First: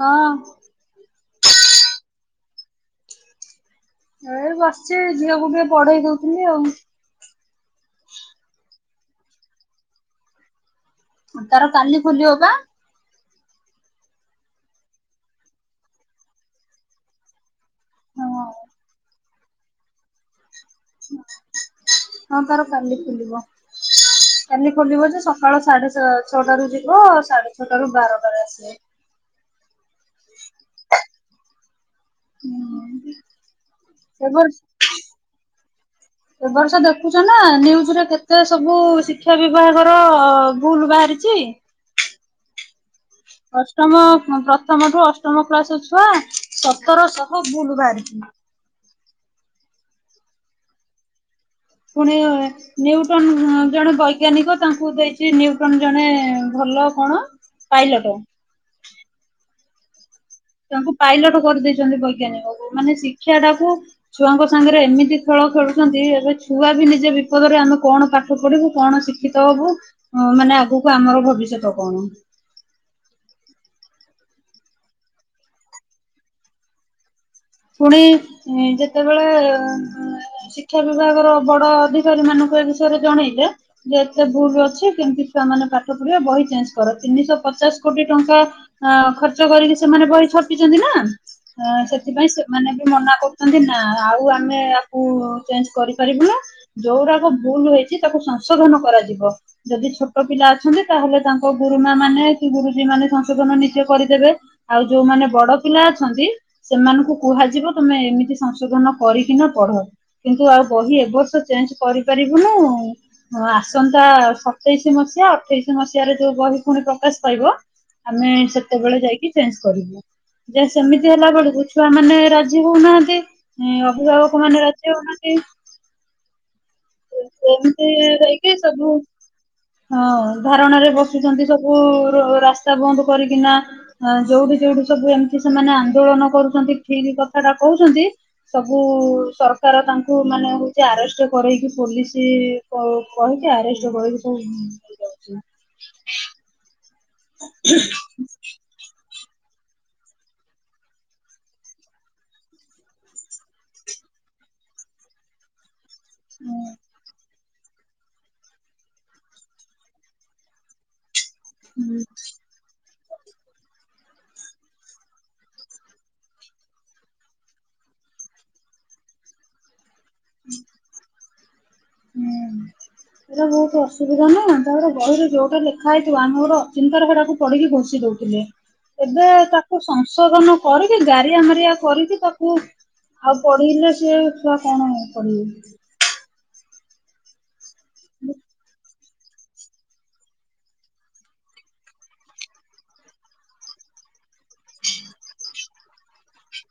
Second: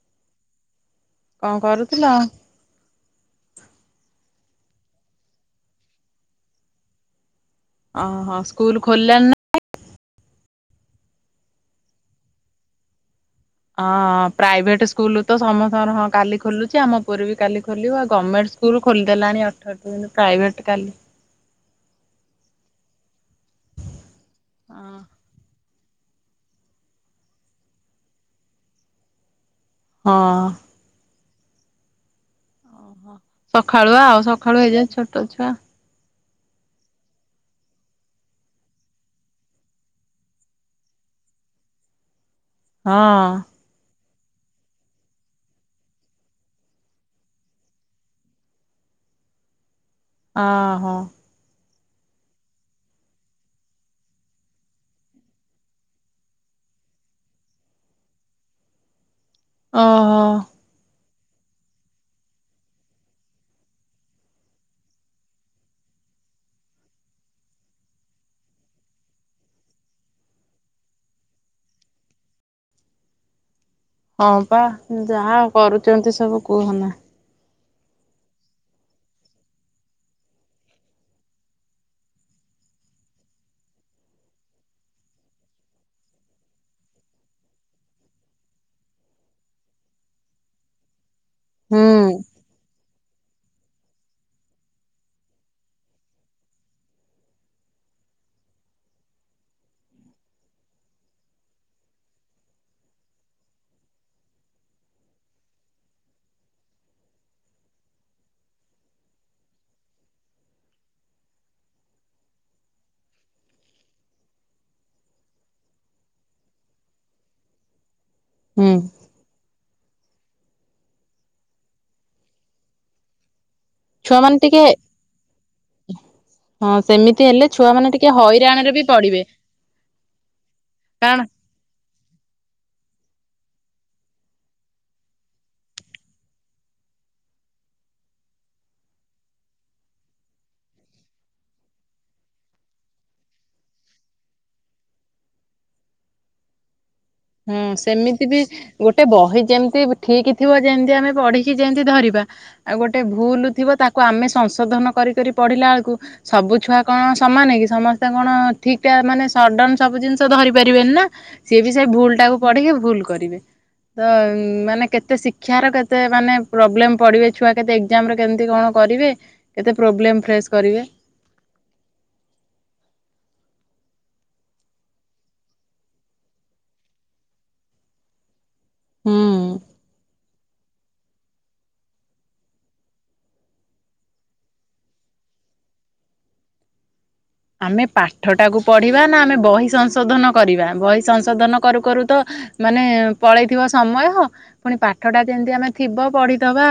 ହଁ କଣ କରୁଥିଲ? ଏ ବସିଚି। ଝିଅକୁ ଟିକେ ପଢେଇ ଦଉଥିଲି ଆଉ। ଓ ହୋ ସ୍କୁଲ ଖୋଲିଲାଣି ନା ତାର କାଲି ଖୋଲିବ ପା। ହଁ ପ୍ରାଇଭେଟ ସ୍କୁଲ ତ ସମସ୍ତଙ୍କର ହଁ କାଲି ଖୋଲୁଚିମ୍ ଆମ ସ୍କୁଲ ବି କାଲି ଖୋଲିବ। ହଁ। ଗମେଣ୍ଟ ସ୍କୁଲ ଖୋଲିଦେଲାଣି ଅଠର ଠୁ କିନ୍ତୁ ପ୍ରାଇଭେଟ୍ କାଲି ହଁ ତାର କାଲି ଖୋଲିବ। କାଲି ଖୋଲିବ ଯେ ସକାଳ ସାଢେ ସା ଛଅ ଟା ରୁ ଯିବ ସାଢେ ଛଅଟା ରୁ ବାରଟାରେ ଆସିବ। ହଁ। ସଖାଳୁଆ ଆଉ ଏ ବର୍ଷ ସଖାଳୁ ହେଇ ଯାଏ ଛୋଟ ଛୁଆ। ଏ ବର୍ଷା ଦେଖୁଚ ନା ନ୍ୟୁଜରେ କେତେ ସବୁ ଶିକ୍ଷା ବିଭାଗର ଭୁଲ ବାହାରିଚି। ହଁ। ଅଷ୍ଟମ ଦଶମଠୁ ଅଷ୍ଟମ କ୍ଲାସ ଛୁଆ ସତର ଶହ ଭୁଲ୍ ବାହାରିଚି। ଅ ହଁ। ଫୁଣି ନ୍ୟୁଟନ ଜଣେ ବୈଜ୍ଞାନିକ ତାଙ୍କୁ ଦେଇଛି ନ୍ୟୁଟନ ଜଣେ ଭଲ କଣ। ପାଇଲଟ। ଓହୋ। ତାଙ୍କୁ ପାଇଲଟ କରିଦେଇଛନ୍ତି ବୈଜ୍ଞାନିକ କୁ। ମାନେ ଶିକ୍ଷା ଟାକୁ ଛୁଆଙ୍କ ସାଙ୍ଗରେ ଏମିତି ଖେଳ ଖେଳୁଛନ୍ତି ଏବେ ଛୁଆ ବି ନିଜେ ବିପଦରେ ଆମେ କଣ ପାଠ ପଢିବୁ କଣ ଶିଖ ଶିକ୍ଷିତ ହବୁ ମାନେ ଆଗକୁ ଆମର ଭବିଷ୍ୟତ କଣ? ହଁ ପା ଯାହା କରୁଛନ୍ତି ସବୁ କୁହନା। ପୁଣି ଉଁ ଯେତେବେଳେ ଏ ହ ଶିକ୍ଷା ବିଭାଗର ବଡ ଅଧିକାରୀ ମାନଙ୍କୁ ଏ ବିଷୟରେ ଜଣେଇଲେ ଯେ ଏତେ ଭୁଲ ଅଛି କେମିତି ଛୁଆ ମାନେ ପାଠ ପଢିବେ ବହି ଚେଞ୍ଜ କର ତିନିଶହ ପଚାଶ କୋଟି ଟଙ୍କା ଅ ଖର୍ଚ୍ଚ କରିକି ସେମାନେ ବହି ଛାପିଛନ୍ତି ନା ଆ ହୁଁ ସେଥିପାଇଁ ଆଗେ ମନା କରୁଛନ୍ତି ନା ଆଉ ଆମେ ଆକୁ ଚେଞ୍ଜ କରିପାରିବୁନୁ ଯୋଉଡାକ ଭୁଲ ହେଇଛି ତାକୁ ସଂଶୋଧନ କରାଯିବ। ଯଦି ଛୋଟ ପିଲା ଅଛନ୍ତି ତାହେଲେ ତାଙ୍କ ଗୁରୁମା ମାନେ କି ଗୁରୁଜୀ ମାନେ ସଂଶୋଧନ ନିଜେ କରିଦେବେ। ଆଉ ଯୋଉମାନେ ବଡ ପିଲା ଅଛନ୍ତି ସେମାନଙ୍କୁ କୁହାଯିବ ତମେ ଏମିତି ସଂଶୋଧନ କରିକିନା ପଢ। କିନ୍ତୁ ଆଉ ବହି ଏ ବର୍ଷ ଚେଞ୍ଜ କରିପାରିବୁନୁ ହଁ ଆସନ୍ତା ସତେଇଶ ମସିହା ଅଠେଇଶି ମସିହାରେ ଯୋଉ ବହି ପୁଣି ପ୍ରକାଶ ପାଇବ ଆମେ ହୁଁ ସେତେବେଳେ ଯାଇକି ଚେଞ୍ଜ କରିବୁ ଯେ ସେମିତି ହେଲା ବେଳକୁ ତାଆ ମାନେ ରାଜି ହଉନାହାନ୍ତି ଉଁ ଛୁଆ ଅଭିଭାବକ ଟିକେ ମାନେ ରାଜି ହଉନାହାନ୍ତି। ହଁ ସେମିତି ହେଲେ ଛୁଆ ମାନେ ଏମିତି ଟିକେ ଯାଇକି ହଇରାଣରେ ବି ସବୁ ପଡିବେ। ହଁ ଧାରଣରେ କାରଣ ବସୁଛନ୍ତି ସବୁ ରୁ ରାସ୍ତା ବନ୍ଦ କରିକିନା ଆଁ ଯୋଉଠି ଯୋଉଠି ସବୁ ଏମିତି ସେମାନେ ଆନ୍ଦୋଳନ କରୁଛନ୍ତି ଠିକ କଥାଟା କହୁଛନ୍ତି ସବୁ ସରକାର ତାଙ୍କୁ ମାନେ ହଉଛି ଆରେଷ୍ଟ କରେଇକି ପୋଲିସ କ କହିକି ଆରେଷ୍ଟ କରି ସବୁ। ହୁ ସେମିତି ବି। ଗୋଟେ ବହି ଯେମିତି ଠିକ ଥିବ ଯେମିତି ଆମେ ପଢିକି ଯେମିତି ଧରିବା। ଆଉ ଗୋଟେ ଭୁଲ ଥିବ ତାକୁ ଆମେ ସଂଶୋଧନ କରି କରି ପଢିଲା ବେଳକୁ ସବୁ ଛୁଆ କଣ। ସମାନେ କି ସମସ୍ତେ କଣ ଠିକ ଟା ମାନେ ସଡନ ସବୁ ଜିନିଷ ଧରି ପାରିବେନି ନା ସିଏ ବି ସେ ଏଇଟା ଭୁଲ। ଟାକୁ ପଢିକି ଭୁଲ କରିବେ। ତ ମାନେ କେତେ ଶିକ୍ଷାର କେତେ ମାନେ ପ୍ରୋବ୍ଲେମ ପଡିବେ ଛୁଆ କେତେ। ଏ କଜାମ୍ ରେ କେମିତି କଣ କରିବେ କେତେ ପ୍ରୋବ୍ଲେମ୍ ଫେସ୍ କରିବେ। [unintelligible] ଏଟା ବହୁତ ଅସୁବିଧା ନା ତାପରେ ବହିରେ ଯୋଉଟା ଲେଖାଇଥିବ ଆମ ଗୋଟେ ଚିନ୍ତାର ସେଡାକୁ। ପଢିକି ଘୋସି ଦଉଥିଲେ ଏବେ ହୁଁ। ତାକୁ ସଂଶୋଧନ। କରିକି ଗାରିଆ ମାରିଆ କରିକି ତାକୁ। ଆଉ ପଢିଲେ ସିଏ ଛୁଆ କଣ ପଢିବ। ଆମେ ପାଠ ଟାକୁ ପଢିବା ନା ଆମେ ବହି ସଂଶୋଧନ କରିବା ବହି ସଂଶୋଧନ କରୁ କରୁ ତ। ମାନେ ପଳେଇଥିବ ସମୟ ପୁଣି ପାଠଟା ଯେମିତି ଆମେ ଥିବ ପଢିଦବା।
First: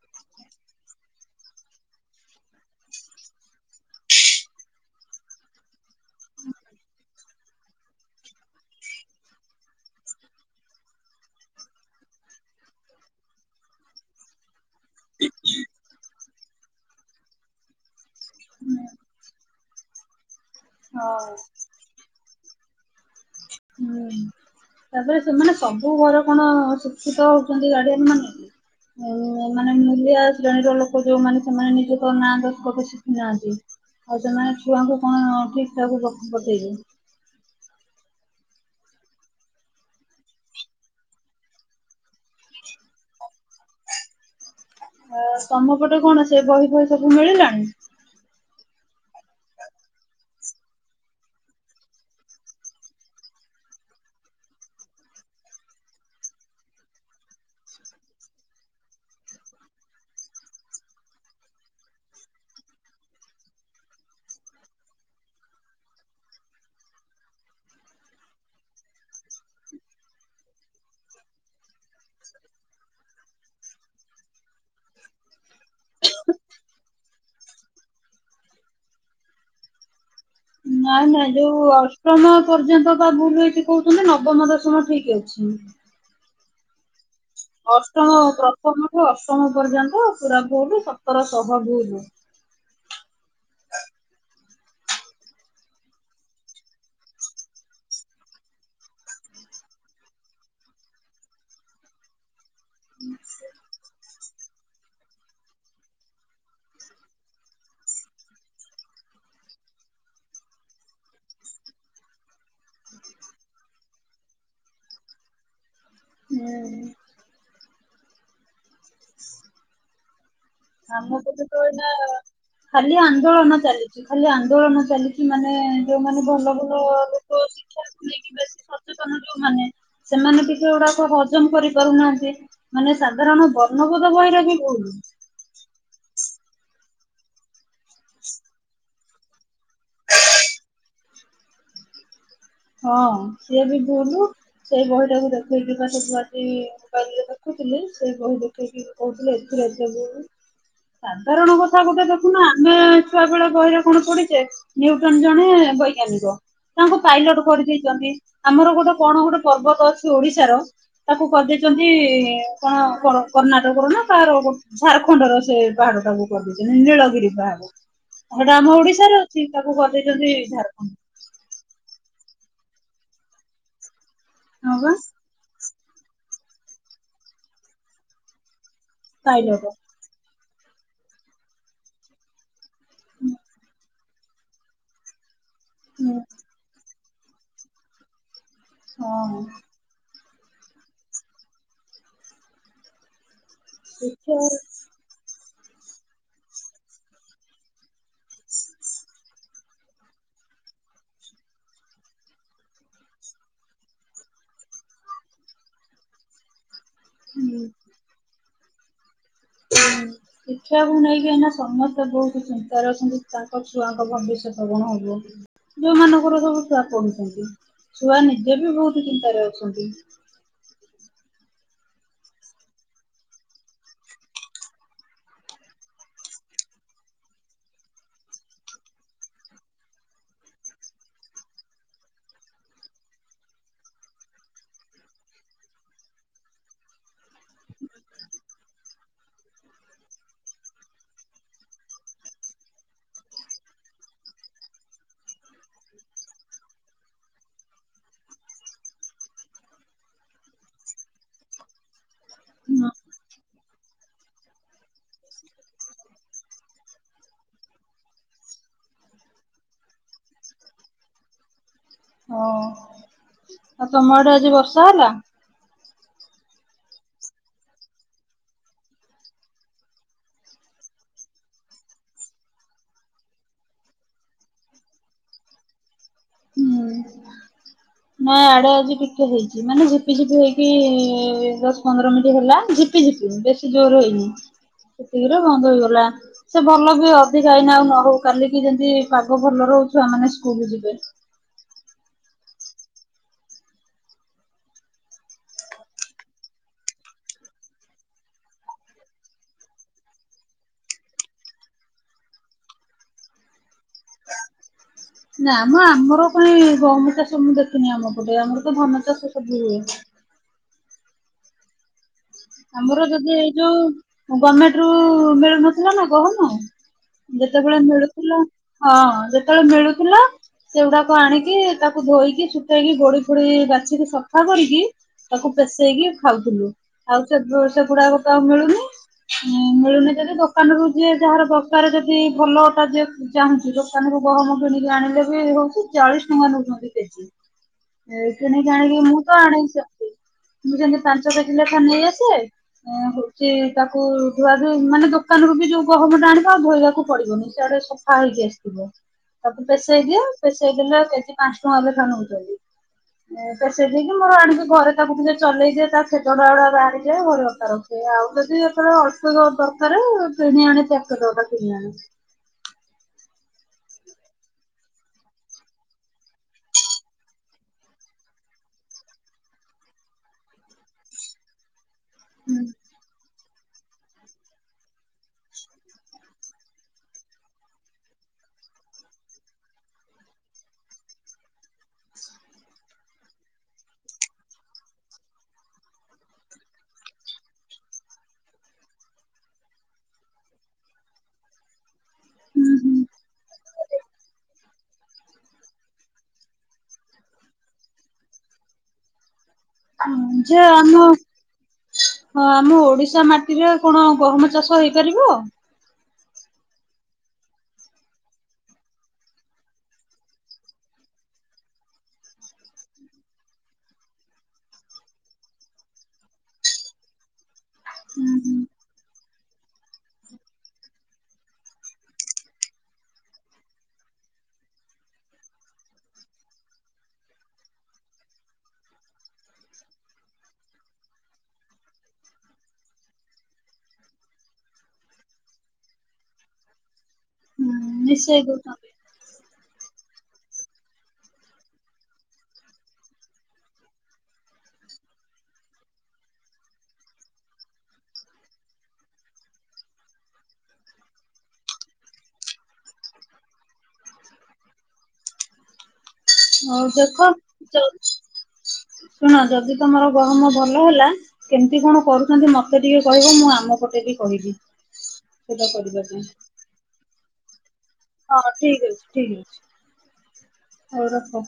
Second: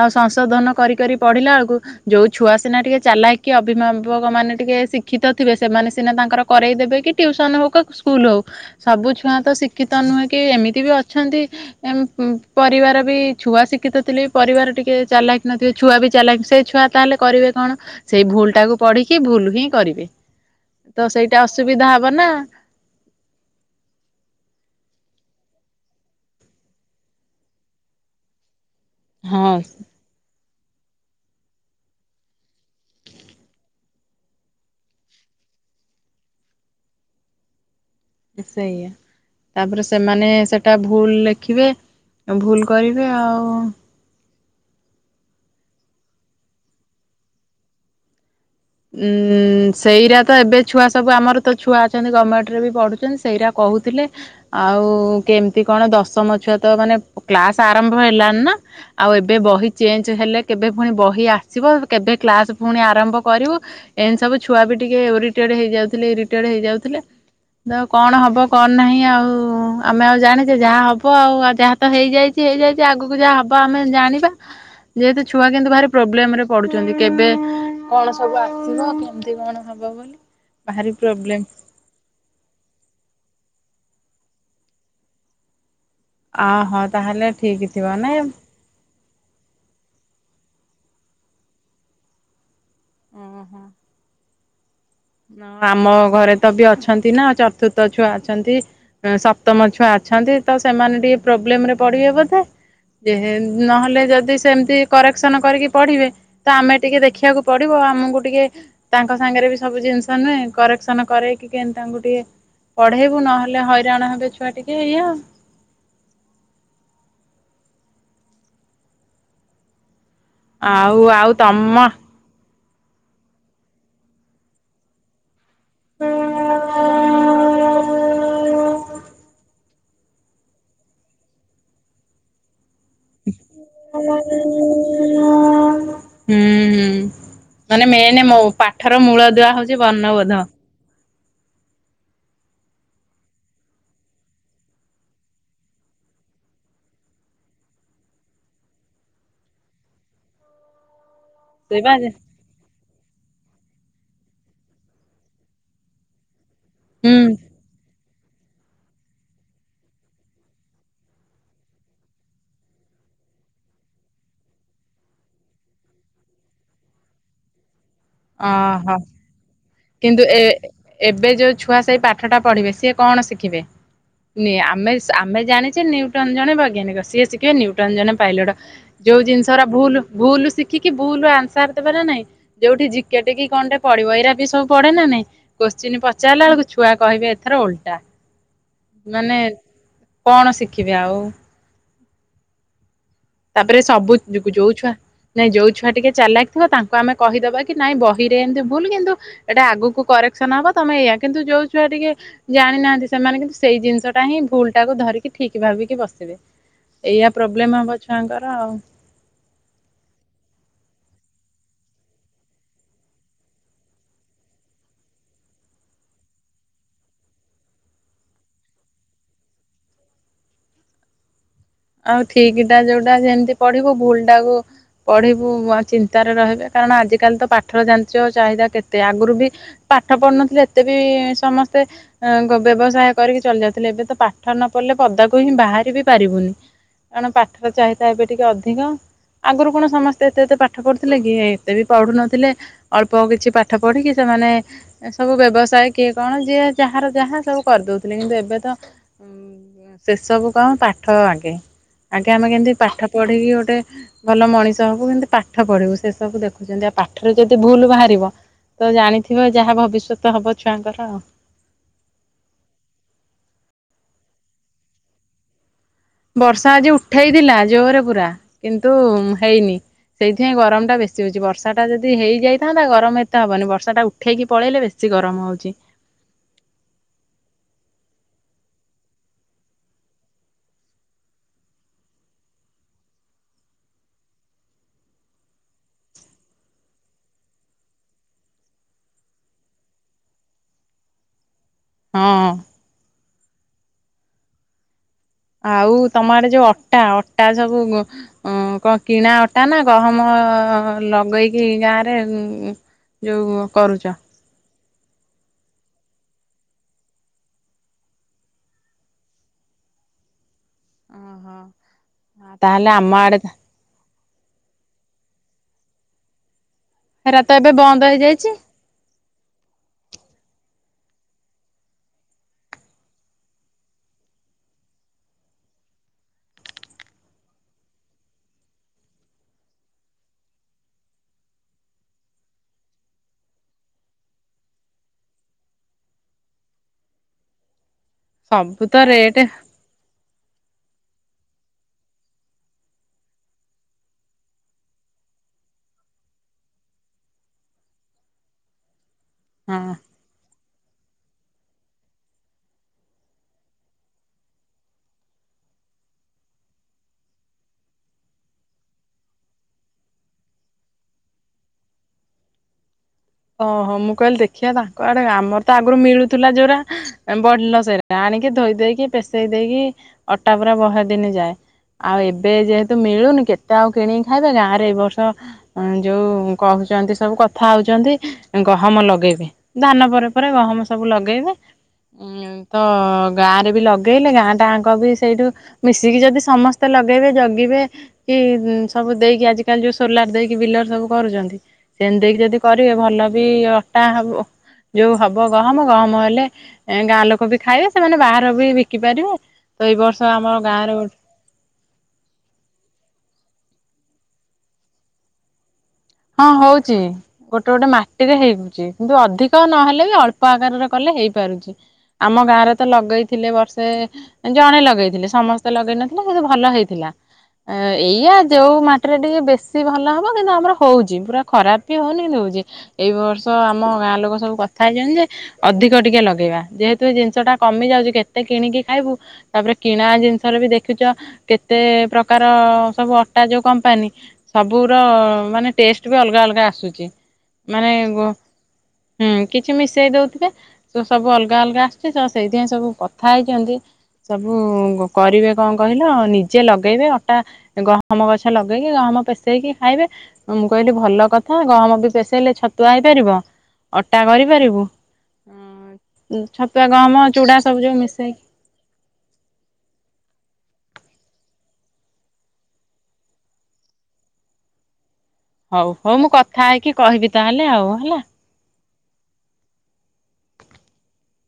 ଆଉ ସଂଶୋଧନ କରି କରି ପଢିଲା ବେଳକୁ। ଯୋଉ ଛୁଆ ସିନା ଟିକେ ଚାଲାକି ଅଭିଭାବକ ମାନେ ଟିକେ ସି ଶିକ୍ଷିତ ଥିବେ ସେମାନେ ସିନା ତାଙ୍କର କରେଇଦେବେ କି ଟ୍ୟୁସନ ହଉ କି ସ୍କୁଲ ହଉ ସବୁ ଛୁଆ ତ ଶିକ୍ଷିତ ନୁହେଁ କି ଏମିତି ବି ଅଛନ୍ତି। ଏମ୍ ପରିବାର ବି ଛୁଆ ଶିକ୍ଷିତ ଥିଲେ ପରିବାର ଟି କିଏ ଚାଲାକି ନଥିବେ ଛୁଆ ବି ଚାଲି ସେ ଛୁଆ ତାହେଲେ କରିବେ କଣ ସେଇ ଭୁଲ ଟାକୁ ପଢିକି ଭୁଲ ହିଁ। କରିବେ ତ ହଁ ସେଇଟା ଅସୁବିଧା ହବ ନା। ହୁଁ। ତାପରେ ସେମାନେ ସବୁ ଘରେର କଣ ଶିକ୍ଷିତ ହଉଛନ୍ତି ଗାଡିଆ ମାନେ। ହ ହଁ ମାନେ। ଓଆ ଶ୍ରେଣୀର ଲୋକ ଯୋଉମାନେ ସେମାନେ ନିଜ ତ ନାଁ ଦର୍ଶକ ଶିଖିନାହାନ୍ତି। ଆଉ ସେମାନେ ଛୁଆଙ୍କୁ କଣ ଠିକ୍ ଠାକୁ ପକେଇବୁ। ହ ସେୟା ତାପରେ ସେମାନେ ସେଇଟା ଭୁଲ ଲେଖିବେ ଭୁଲ କରିବେ ଆଉ। ଅ ତମ ପଟେ କଣ ସେ ବହି ଫହି ସବୁ ମିଳିଲାଣି। ଉଁ ସେଇରା ତ ଏବେ ଛୁଆ ସବୁ ଆମର ତ ଛୁଆ ଅଛନ୍ତି ଗଭର୍ଣମେଣ୍ଟରେ ବି ପଢୁଛନ୍ତି ସେଇରା କହୁଥିଲେ। ଆଉ କେମିତି କଣ ଦଶମ ଛୁଆ ତ ମାନେ କ୍ଲାସ ଆରମ୍ଭ ହେଲାଣି ନା। ଆଉ ଏବେ ବହି ଚେଞ୍ଜ ହେଲେ କେବେ ପୁଣି ବହି ଆସିବ କେବେ କ୍ଲାସ ପୁଣି ଆରମ୍ଭ କରିବୁ। ଏନ୍ତି ସବୁ ଛୁଆ ବି ଟିକେ ଓରିଟେଡ୍ ହେଇଯାଉଥିଲେ, ଇରିଟେଡ୍ ହେଇଯାଉଥିଲେ। କଣ ହବ କଣ ନାହିଁ ଆଉ ଆମେ ଆଉ ଜାଣିଛେ, ଯାହା ହବ ଆଉ। ଆଉ ଯାହା ତ ହେଇଯାଇଛି, ହେଇଯାଇଛି ଆଗକୁ ଯାହା ହବ ଆମେ ଜାଣିବା। ଯେହେତୁ ଛୁଆ କିନ୍ତୁ ଭାରି ପ୍ରୋବ୍ଲେମ ରେ ପଡୁଛନ୍ତି, କେବେ କଣ ସ ସବୁ ଆସିବ କେମିତି କଣ ହବ ବୋଲି? ଭାରି ନାଇଁ ନାଇଁ ପ୍ରୋବ୍ଲେମ ଯୋଉ ଅ ଅଷ୍ଟମ ପର୍ଯ୍ୟନ୍ତ ବା ଭୁଲ ହେଇଚି କହୁଛନ୍ତି, ନବମ ଦଶମ ଠିକ୍ ଅଛି। ଆ ହୋ ତାହେଲେ ଠିକ ଥିବ ଅଷ୍ଟମ ନାଇଁ ପ୍ରଥମଠୁ ଅଷ୍ଟମ ପର୍ଯ୍ୟନ୍ତ ପୁରା ଭୁଲ୍, ସତର ଶହ ଭୁଲ୍। ଉଁ - ହୁଁ। ହଁ ଆମ ଘରେ ତ ବି ଅଛନ୍ତି ନା, ଚତୁର୍ଥ ଛୁଆ ଅଛନ୍ତି। ସପ୍ତମ ଛୁଆ ଅଛନ୍ତି, ତ ସେମାନେ ଟିକେ ପ୍ରୋବ୍ଲେମ ରେ ପଡିବେ ବୋଧେ? ଯେହେ ନହେଲେ ଯଦି ସେମିତି କରେକ୍ସନ କରିକି ପଢିବେ, ତ ଆମେ ଟିକେ ଦେଖିବାକୁ ପଡିବ। ଆମକୁ ଟିକେ ତାଙ୍କ ସାଙ୍ଗରେ ବି ସବୁ ଜିନିଷ ନୁହେଁ କରେକ୍ସନ କରେଇକି, କେନ୍ତି ତାଙ୍କୁ ଟିକେ ପଢେଇବୁ, ନହେଲେ ହଇରାଣ ହେବେ ଛୁଆ ଟିକେ ଏଇଆ ଆଉ। ହୁଁ। ଆଉ ଆମ ଆଉ ପଟେ ତ ତମ ଏଇନା ଖାଲି ଆନ୍ଦୋଳନ ଚାଲିଚି, ଖାଲି ଆନ୍ଦୋଳନ ଚାଲିଚି। ମାନେ ଯୋଉମାନେ ଭଲ ଭଲ ଲୋକ ହୁଁ ଶିକ୍ଷାକୁ ନେଇକି, ବେଶୀ ସଚେତନ ଯୋଉମାନେ ସେମାନେ ଟିକେ ଏ ଗୁଡାକ ହଜମ କରି ପାରୁନାହାନ୍ତି। ମାନେ ସାଧାରଣ ବର୍ଣ୍ଣବୋଧ ବହିରେ ବି ଭୁଲ୍। [unintelligible] ହ ହୁଁ- ହୁଁ ମାନେ ମେନ୍ ମୋ ପାଠର ମୂଳଦୁଆ ହଉଚି ବର୍ଣ୍ଣବୋଧ। ହଁ ସିଏ ବି ଭୁଲ୍, ସେଇ ବହିଟାକୁ ଦେଖେଇକି ବା ସେଠୁ [unintelligible] କାଲି ଦେଖୁଥିଲି, ସେଇ ବହି ଦେଖେଇକି କହୁଥିଲେ ଏଥିରେ ଅଧେ ଭୁଲ୍। ସାଧାରଣ କଥା ସେଇବା ଗୋଟେ ଦେଖୁନା, ଆମେ ଛୁଆ ବେଳେ ବହିରେ କଣ ପଢିଚେ ନ୍ୟୁଟନ ଜଣେ ବୈଜ୍ଞାନିକ, ତାଙ୍କୁ ହୁଁ ପାଇଲଟ ଚନ୍ତି। ଆମର ଗୋଟେ କଣ ଗୋଟେ ପର୍ବତ ଅଛି, ଓଡିଶାର ତାକୁ କରିଦେଇଛନ୍ତି, କଣ କର୍ଣ୍ଣାଟକର ନା କାହାର ଗୋ ଝାରଖଣ୍ଡ ର ସେ ପାହାଡଟାକୁ କରିଦେଇଛନ୍ତି, ନୀଳଗିରି ପାହାଡକୁ। ସେଇଟା ଆମ ଓହୋ ଓଡିଶାରେ। ଠିକ୍ କଥା [unintelligible] କିନ୍ତୁ ଏ ଏବେ ଯୋଉ ଛୁଆ ସେଇ ପାଠଟା ପଢିବେ, ସିଏ କଣ ଶିଖିବେ? [unintelligible] ହଁ ଆମେ ବା ଆମେ ଜାଣିଛେ ନ୍ୟୁଟନ ଜଣେ ବୈଜ୍ଞାନିକ, ସିଏ ଶିଖିବେ ନ୍ୟୁଟନ ଜଣେ ପାଇଲଟ। ଯୋଉ ଜିନିଷ ଗୁରା ପାଇଲଟ ଭୁଲ, ଭୁଲ ଶିଖିକି ଭୁଲ ଆନ୍ସର ଦେବାର ନାହିଁ। ଯୋଉଠି ଜି କେ ଟି କଣଟେ ପଡିବ ଏଇରା ବି ସବୁ ପଡେ ନା ନାଇଁ, କୋଶ୍ଚିିନ ହୁଁ ପଚାରିଲା ବେଳକୁ ଛୁଆ କହିବେ ଏଥର ଓଲଟା। ମାନେ, ହଁ କଣ ଶିଖିବେ ଆଉ? ତାପରେ ସବୁ, ଦେଖିବା ଯୋଉ ଛୁଆ ନାଇଁ ଯୋଉ ଛୁଆ ଟିକେ ଚାଲାକ୍ ଥିବ, ତାଙ୍କୁ ଆମେ କହିଦେବା କି ନାଇଁ ବହିରେ ଏମିତି ଭୁଲ। କିନ୍ତୁ ଏଇଟା ଆଗକୁ କରେକ୍ସନ ହବ ତମେ ଏଇଆ, କିନ୍ତୁ ଯୋଉ ଛୁଆ ଟିକେ ଜାଣିନାହାନ୍ତି ସେମାନେ, କିନ୍ତୁ ସେଇ ଜିନିଷ ଟା ହିଁ ଭୁଲ ଟାକୁ ଧରିକି ଠିକ ଭାବିକି ବସିବେ। ଏଇଆ ହୁଁ ପ୍ରୋବ୍ଲେମ ହବ ଛୁଆଙ୍କର ଆଉ। ହୁଁ। ଶିକ୍ଷାକୁ ନେଇକି ଏଇନା ସମସ୍ତେ ବହୁତ ଚିନ୍ତାରେ ଅଛନ୍ତି, ତାଙ୍କ ଛୁଆଙ୍କ ଭବିଷ୍ୟତକୁ ନେଇକି। ଯୋଉ ମାନଙ୍କର ସବୁ ଛୁଆ ପଢୁଛନ୍ତି, ଛୁଆ ନିଜେ ବି ବହୁତ ଚିନ୍ତାରେ ଅଛନ୍ତି। ଆଉ ଠିକ୍ ଟା ଯୋଉଟା ଯେମିତି ପଢିବୁ, ଭୁଲ୍ ଟାକୁ ପଢ଼ିବୁ ଚିନ୍ତାରେ ରହିବେ, କାରଣ ଆଜିକାଲି ତ ପାଠର ଜାଣିଚ ଚାହିଦା କେତେ? ଆଗରୁ ବି ପାଠ ପଢୁନଥିଲେ ଏତେ ବି ସମସ୍ତେ ବ୍ୟବସାୟ କରିକି ଚଳି ଯାଉଥିଲେ, ଏବେ ତ ପାଠ ନ ପଢିଲେ ପଦାକୁ ହିଁ ବାହାରି ବିି ପାରିବୁନି। କାରଣ ପାଠର ଚାହିଦା ଏବେ ଟିକେ ଅଧିକ। ଆଗରୁ କଣ ସମସ୍ତେ ଏତେ ଏତେ ପାଠ ପଢୁଥିଲେ କି। ଏତେ ବି ପଢୁ ନଥିଲେ। ଅଳ୍ପ କିଛି ପାଠ ପଢିକି ସେମାନେ ଏ ସବୁ ବ୍ୟବସାୟ କିଏ କଣ ଯିଏ ଯାହାର ଯାହା ସବୁ କରିଦଉଥିଲେ। କିନ୍ତୁ ଏବେ ତ ସେସବୁ କଣ ପାଠ ଆଗେ। ଆଗେ ଆମେ କେମିତି ହଁ। ପାଠ ପଢିକି ଗୋଟେ ଭଲ ମଣିଷ ହବୁ, କେମତି ପାଠ ପଢିବୁ, ସେ ସବୁ ଦେଖୁଚନ୍ତି। ଆଉ ପାଠରେ ଯଦି ଭୁଲ ବାହାରିବ। ତ ଜାଣିଥିବ ଯାହା ଭବିଷ୍ୟତ ହବ ଛୁଆଙ୍କର। ହଁ। ଆଉ ତୋମ ଆଡେ ଆଜି ବର୍ଷା ହେଲା? ବର୍ଷା ଆଜି ଉଠେଇଥିଲା ଜୋରେ ପୁରା କିନ୍ତୁ ହେଇନି। ସେଇଥିପାଇଁ ଗରମ ଟା ବେଶୀ ହଉଚି। ବର୍ଷା ଟା ଯଦି ହେଇଯାଇଥାନ୍ତା ଗରମ ଏତେ ହବନି ବର୍ଷା ଟା ଉ ଉଠେଇକି ପଳେଇଲେ ବେଶୀ ଗରମ ହଉଚି। ନା ଆଡେ ଆଜି ଟିକେ ହେଇଚି। ମାନେ ଝିପି ଝିପି ହେଇକି ଦଶ ପନ୍ଦର ମିନିଟ୍ ହେଲା। ଝିପ ପି ଝିପି ବେଶୀ ଜୋର ହେଇନି। ସେତିକିରେ ବନ୍ଦ ହେଇଗଲା। ସେ ଭଲ ବି ଅଧିକା ଏଇନା ଆଉ ନ ହଉ। କାଲିକି ଯେମିତି ପାଗ ଭଲ ରହୁ ଛୁଆମାନେ ସ୍କୁଲ୍ ଯିବେ। ହଁ। ଆଉ ତୋମ ଆଡେ ଯୋଉ ଅଟା ଅଟା ସବୁ ଗ ଅଁ, କଣ କିଣା ଅଟା ନା? ଗହମ ଲଗେଇକି ଗାଁରେ ଉଁ, ଯୋଉ କରୁଚ? ନା ମୋ ଆମର କାଇଁ ଗହମ ଚାଷ ମୁଁ ଦେଖିନି ଆମ ପଟେ। ଆମର ତ ଧାନ ଚାଷ ସବୁ ହୁଏ। ଓହୋ। ତାହେଲେ ଆମର ଆମ ଯଦି ଆଡେ ଏ ଯୋଉ ଗମେଣ୍ଟ ରୁ ମିଳୁନଥିଲା ନା ଗହମ। ହେରା ତ ଏବେ ଯେତେବେଳେ ବନ୍ଦ ମିଳୁଥିଲା ହେଇଯାଇଛି ହଁ ଯେତେବେଳେ ମିଳୁଥିଲା ସେଉଡାକ ଆଣିକି ତାକୁ ଧୋଇକି ସୁଖେଇକି ଗୋଡି ଫୋଡି ବାଛିକି ସଫା କରିକି ତାକୁ ପେସେଇକି ଖାଉଥିଲୁ। ଆଉ ସେଗୁ ସେଗୁଡାକ ତ ଆଉ ମିଳୁନି। ଅଁ, ମିଳୁନି ଯଦି ଦୋକାନରୁୁ ଯିଏ ଯାହାର ଦରକାର ଯଦି ଭଲ ଅଟା ଯିଏ ଚାହୁଁଚି, ଦୋକାନରୁ ଗହମ କିଣିକି ଆଣିଲେ ବି ହଉଛି। ଚାଳିଶ ଟଙ୍କା ନଉଛନ୍ତି କେଜି। ଏ କିଣିକି ସବୁ ଆଣିକି ମୁଁ ରେଟ ତ ଆଣେ ସେଠି। ମୁଁ ସେମତି ପାଞ୍ଚ କେଜି ଲେଖା ନେଇ ଆସେ। ଏଁ, ହଉଚି ତାକୁ ଧୁଆ ଧୁଇ ମାନେ ଦୋକାନରୁ ବି ଯୋଉ ଗହମ ଟା ଆଣିବ ଆଉ ଧୋଇବାକୁ ପଡିବନି। ସିଆଡେ ସ ଫା ହୋଇକି ଆସିଥିବ। ତାକୁ ହଁ ପେଶେଇ ଦିଅ। ପେଶେଇ ଦେଲେ କେଜି ପାନ୍ସ ଟଙ୍କା ଲେଖା ନଉଚନ୍ତି। ଏ ପେଶେଇ ଦେଇକି ମୋର ଆଣିକି ଘରେ ତାକୁ ଟିକେ ଚଲେଇ ଦିଏ। ତା ସେ କ [inaudible] ଗୁଡା ବାହାରିଯାଏ। ଭଲ ଅଟା ରଖେ। ଆଉ ଯଦି ଏଥର ଅଳ୍ପ ସଳ୍ପ ଦରକାର କିଣି ଆଣେ ପେକେଟ ଅଟା। କିଣିଆଣେ। ଓହୋ, ମୁଁ କହିଲି ଦେଖିଆ ତାଙ୍କ ଆଡେ, ଆମର ତ ଆଗରୁ ମିଳୁଥୁଲା ଯୋଉରା ଏ ବଢିଲା ସେଇରା ଆଣିକି ଧୋଇ ଦେଇକି, ପେସେଇ ଦେଇକି ଅଟା ପୁରା ବହେ ଦିନ ଯାଏ। ଆଉ ଏବେ ଯେହେତୁ ମିଳୁନି। କେ ତେ ଆଉ କିଣିକି ଖାଇବେ। ଗାଁ ରେ ଏଇ ବର୍ଷ ଅଁ, ଯୋଉ କହୁଚନ୍ତି ସବୁ କଥା ହଉଚନ୍ତି। ଗହମ ଲଗେଇବେ, ଧାନ ପରେ ପରେ ଗହମ ସବୁ ଲଗେଇବେ। ଉଁ, ତ ଗାଁ ରେ ବି ଲଗେଇଲେ ଗାଁ ଟାଙ୍କ ବି ସେଇଠୁ ମିଶିକି ଯଦି ସମସ୍ତେ ଲଗେଇବେ ଜଗିବେ କି ଉଁ, ସବୁ ଦେଇକି ଆଜିକାଲି ଯୋଉ ସୋଲାର ଦେଇକି ବିଲର ସବୁ କରୁଚନ୍ତି। ସେମିତି ଦେଇକି ଯଦି ହୁଁ କର ଟିକେ ଭଲ ବି ଅଟା ହବ। ଯୋଉ ହବ ଗହମ, ଗହମ ହେଲେ ଗାଁ ଲୋକ ବି ଖାଇବେ। ସେମାନେ ବାହାର ବି ବିକି ପାରିବେ। ତ ଏଇ ହଁ ବର୍ଷ ଆମ ଯେ ଗାଁରେ ଆମ ହଁ ଆମ ଓଡିଶା ମାଟିରେ କଣ ଗହମ ଚାଷ ହେଇପାରିବ? ହଁ ହଉଚି। ଗୋଟେ ଗୋଟେ ମାଟିରେ ହେଉଚି। କିନ୍ତୁ ଅଧିକ ନହେଲେ ବି ଅଳ୍ପ ଆକାରରେ କଲେ ହେଇପାରୁଛି। ଆମ ଗାଁରେ ତ ଲଗେଇଥିଲେ ବର୍ଷେ ଜଣେ ଲଗେଇଥିଲେ ସମସ୍ତେ ଲଗେଇ ନଥିଲେ କିନ୍ତୁ ଭଲ ହେଇଥିଲା। ଆ ହୁଁ ଏଇଆ ହୁଁ। ଯୋଉ ମାଟିରେ ଟିକେ ବେଶୀ ଭଲ ହବ କିନ୍ତୁ ଆମର ହୋଉଛି ପୁରା ଖରାପ ବି ହୋଉନି ହୋଉଛି। ଏଇ ବର୍ଷ ଆମ ଗାଁ ଲୋକ ସବୁ କଥା ହେଇଛନ୍ତି ଯେ ଅଧିକ ଟିକେ ଲଗେଇବା ଯେହେତୁ ଏ ଜିନିଷ ଟା କମି ଯାଉଛି କେତେ କିଣିକି ଖାଇବୁ ତାପରେ କିଣା ଜିନିଷରେ ବି ଦେଖୁଛ କେତେ ପ୍ରକାର ସବୁ ଅଟା ଯୋଉ କମ୍ପାନୀ ସବୁର ମାନେ ଟେଷ୍ଟ ବି ଅଲଗା ଅଲଗା ଆସୁଛି। ହୁଁ ମାନେ ଗୋ ମିଶେଇ ଦଉଛନ୍ତି ହୁଁ କିଛି ମିଶେଇ ଦୋଉଥିବେ। ସେ ସବୁ ଅଲଗା ଅଲଗା ଆସୁଛି ତ ସେଇଥିପାଇଁ ସବୁ କଥା ହେଇଛନ୍ତି ସବୁ କରିବେ କଣ କହିଲ ନିଜେ ଲଗେଇବେ ଅଟା ଗହମ ଗଛ ଲଗେଇକି ଗହମ ପେଷେଇକି ଖାଇବେ। ମୁଁ କହିଲି ଭଲ କଥା ଗହମ ବି ପେଷେଇଲେ ଛତୁଆ ହେଇପାରିବ ଅଟା କରିପାରିବୁ ଛତୁଆ ହଉ ଗହମ ଦେଖ ଚୁଡା ସବୁ ଯୋଉ ମିଶେଇକି। ଶୁଣ ଯଦି ତମର ଗହମ ଭଲ ହେଲା କେମିତି କଣ କରୁଛନ୍ତି ମତେ ଟିକେ କହିବ ମୁଁ ଆମ ପଟେ ବି କହିବି। ସେଟା ହୋଉ କରିବା ହୋଉ ପାଇଁ ମୁଁ କଥା ହେଇକି କହିବି ତାହେଲେ ଆଉ ହେଲା। ହଁ ଠିକ ଅଛି ଠିକ ଅଛି ହୋଉ ରଖ।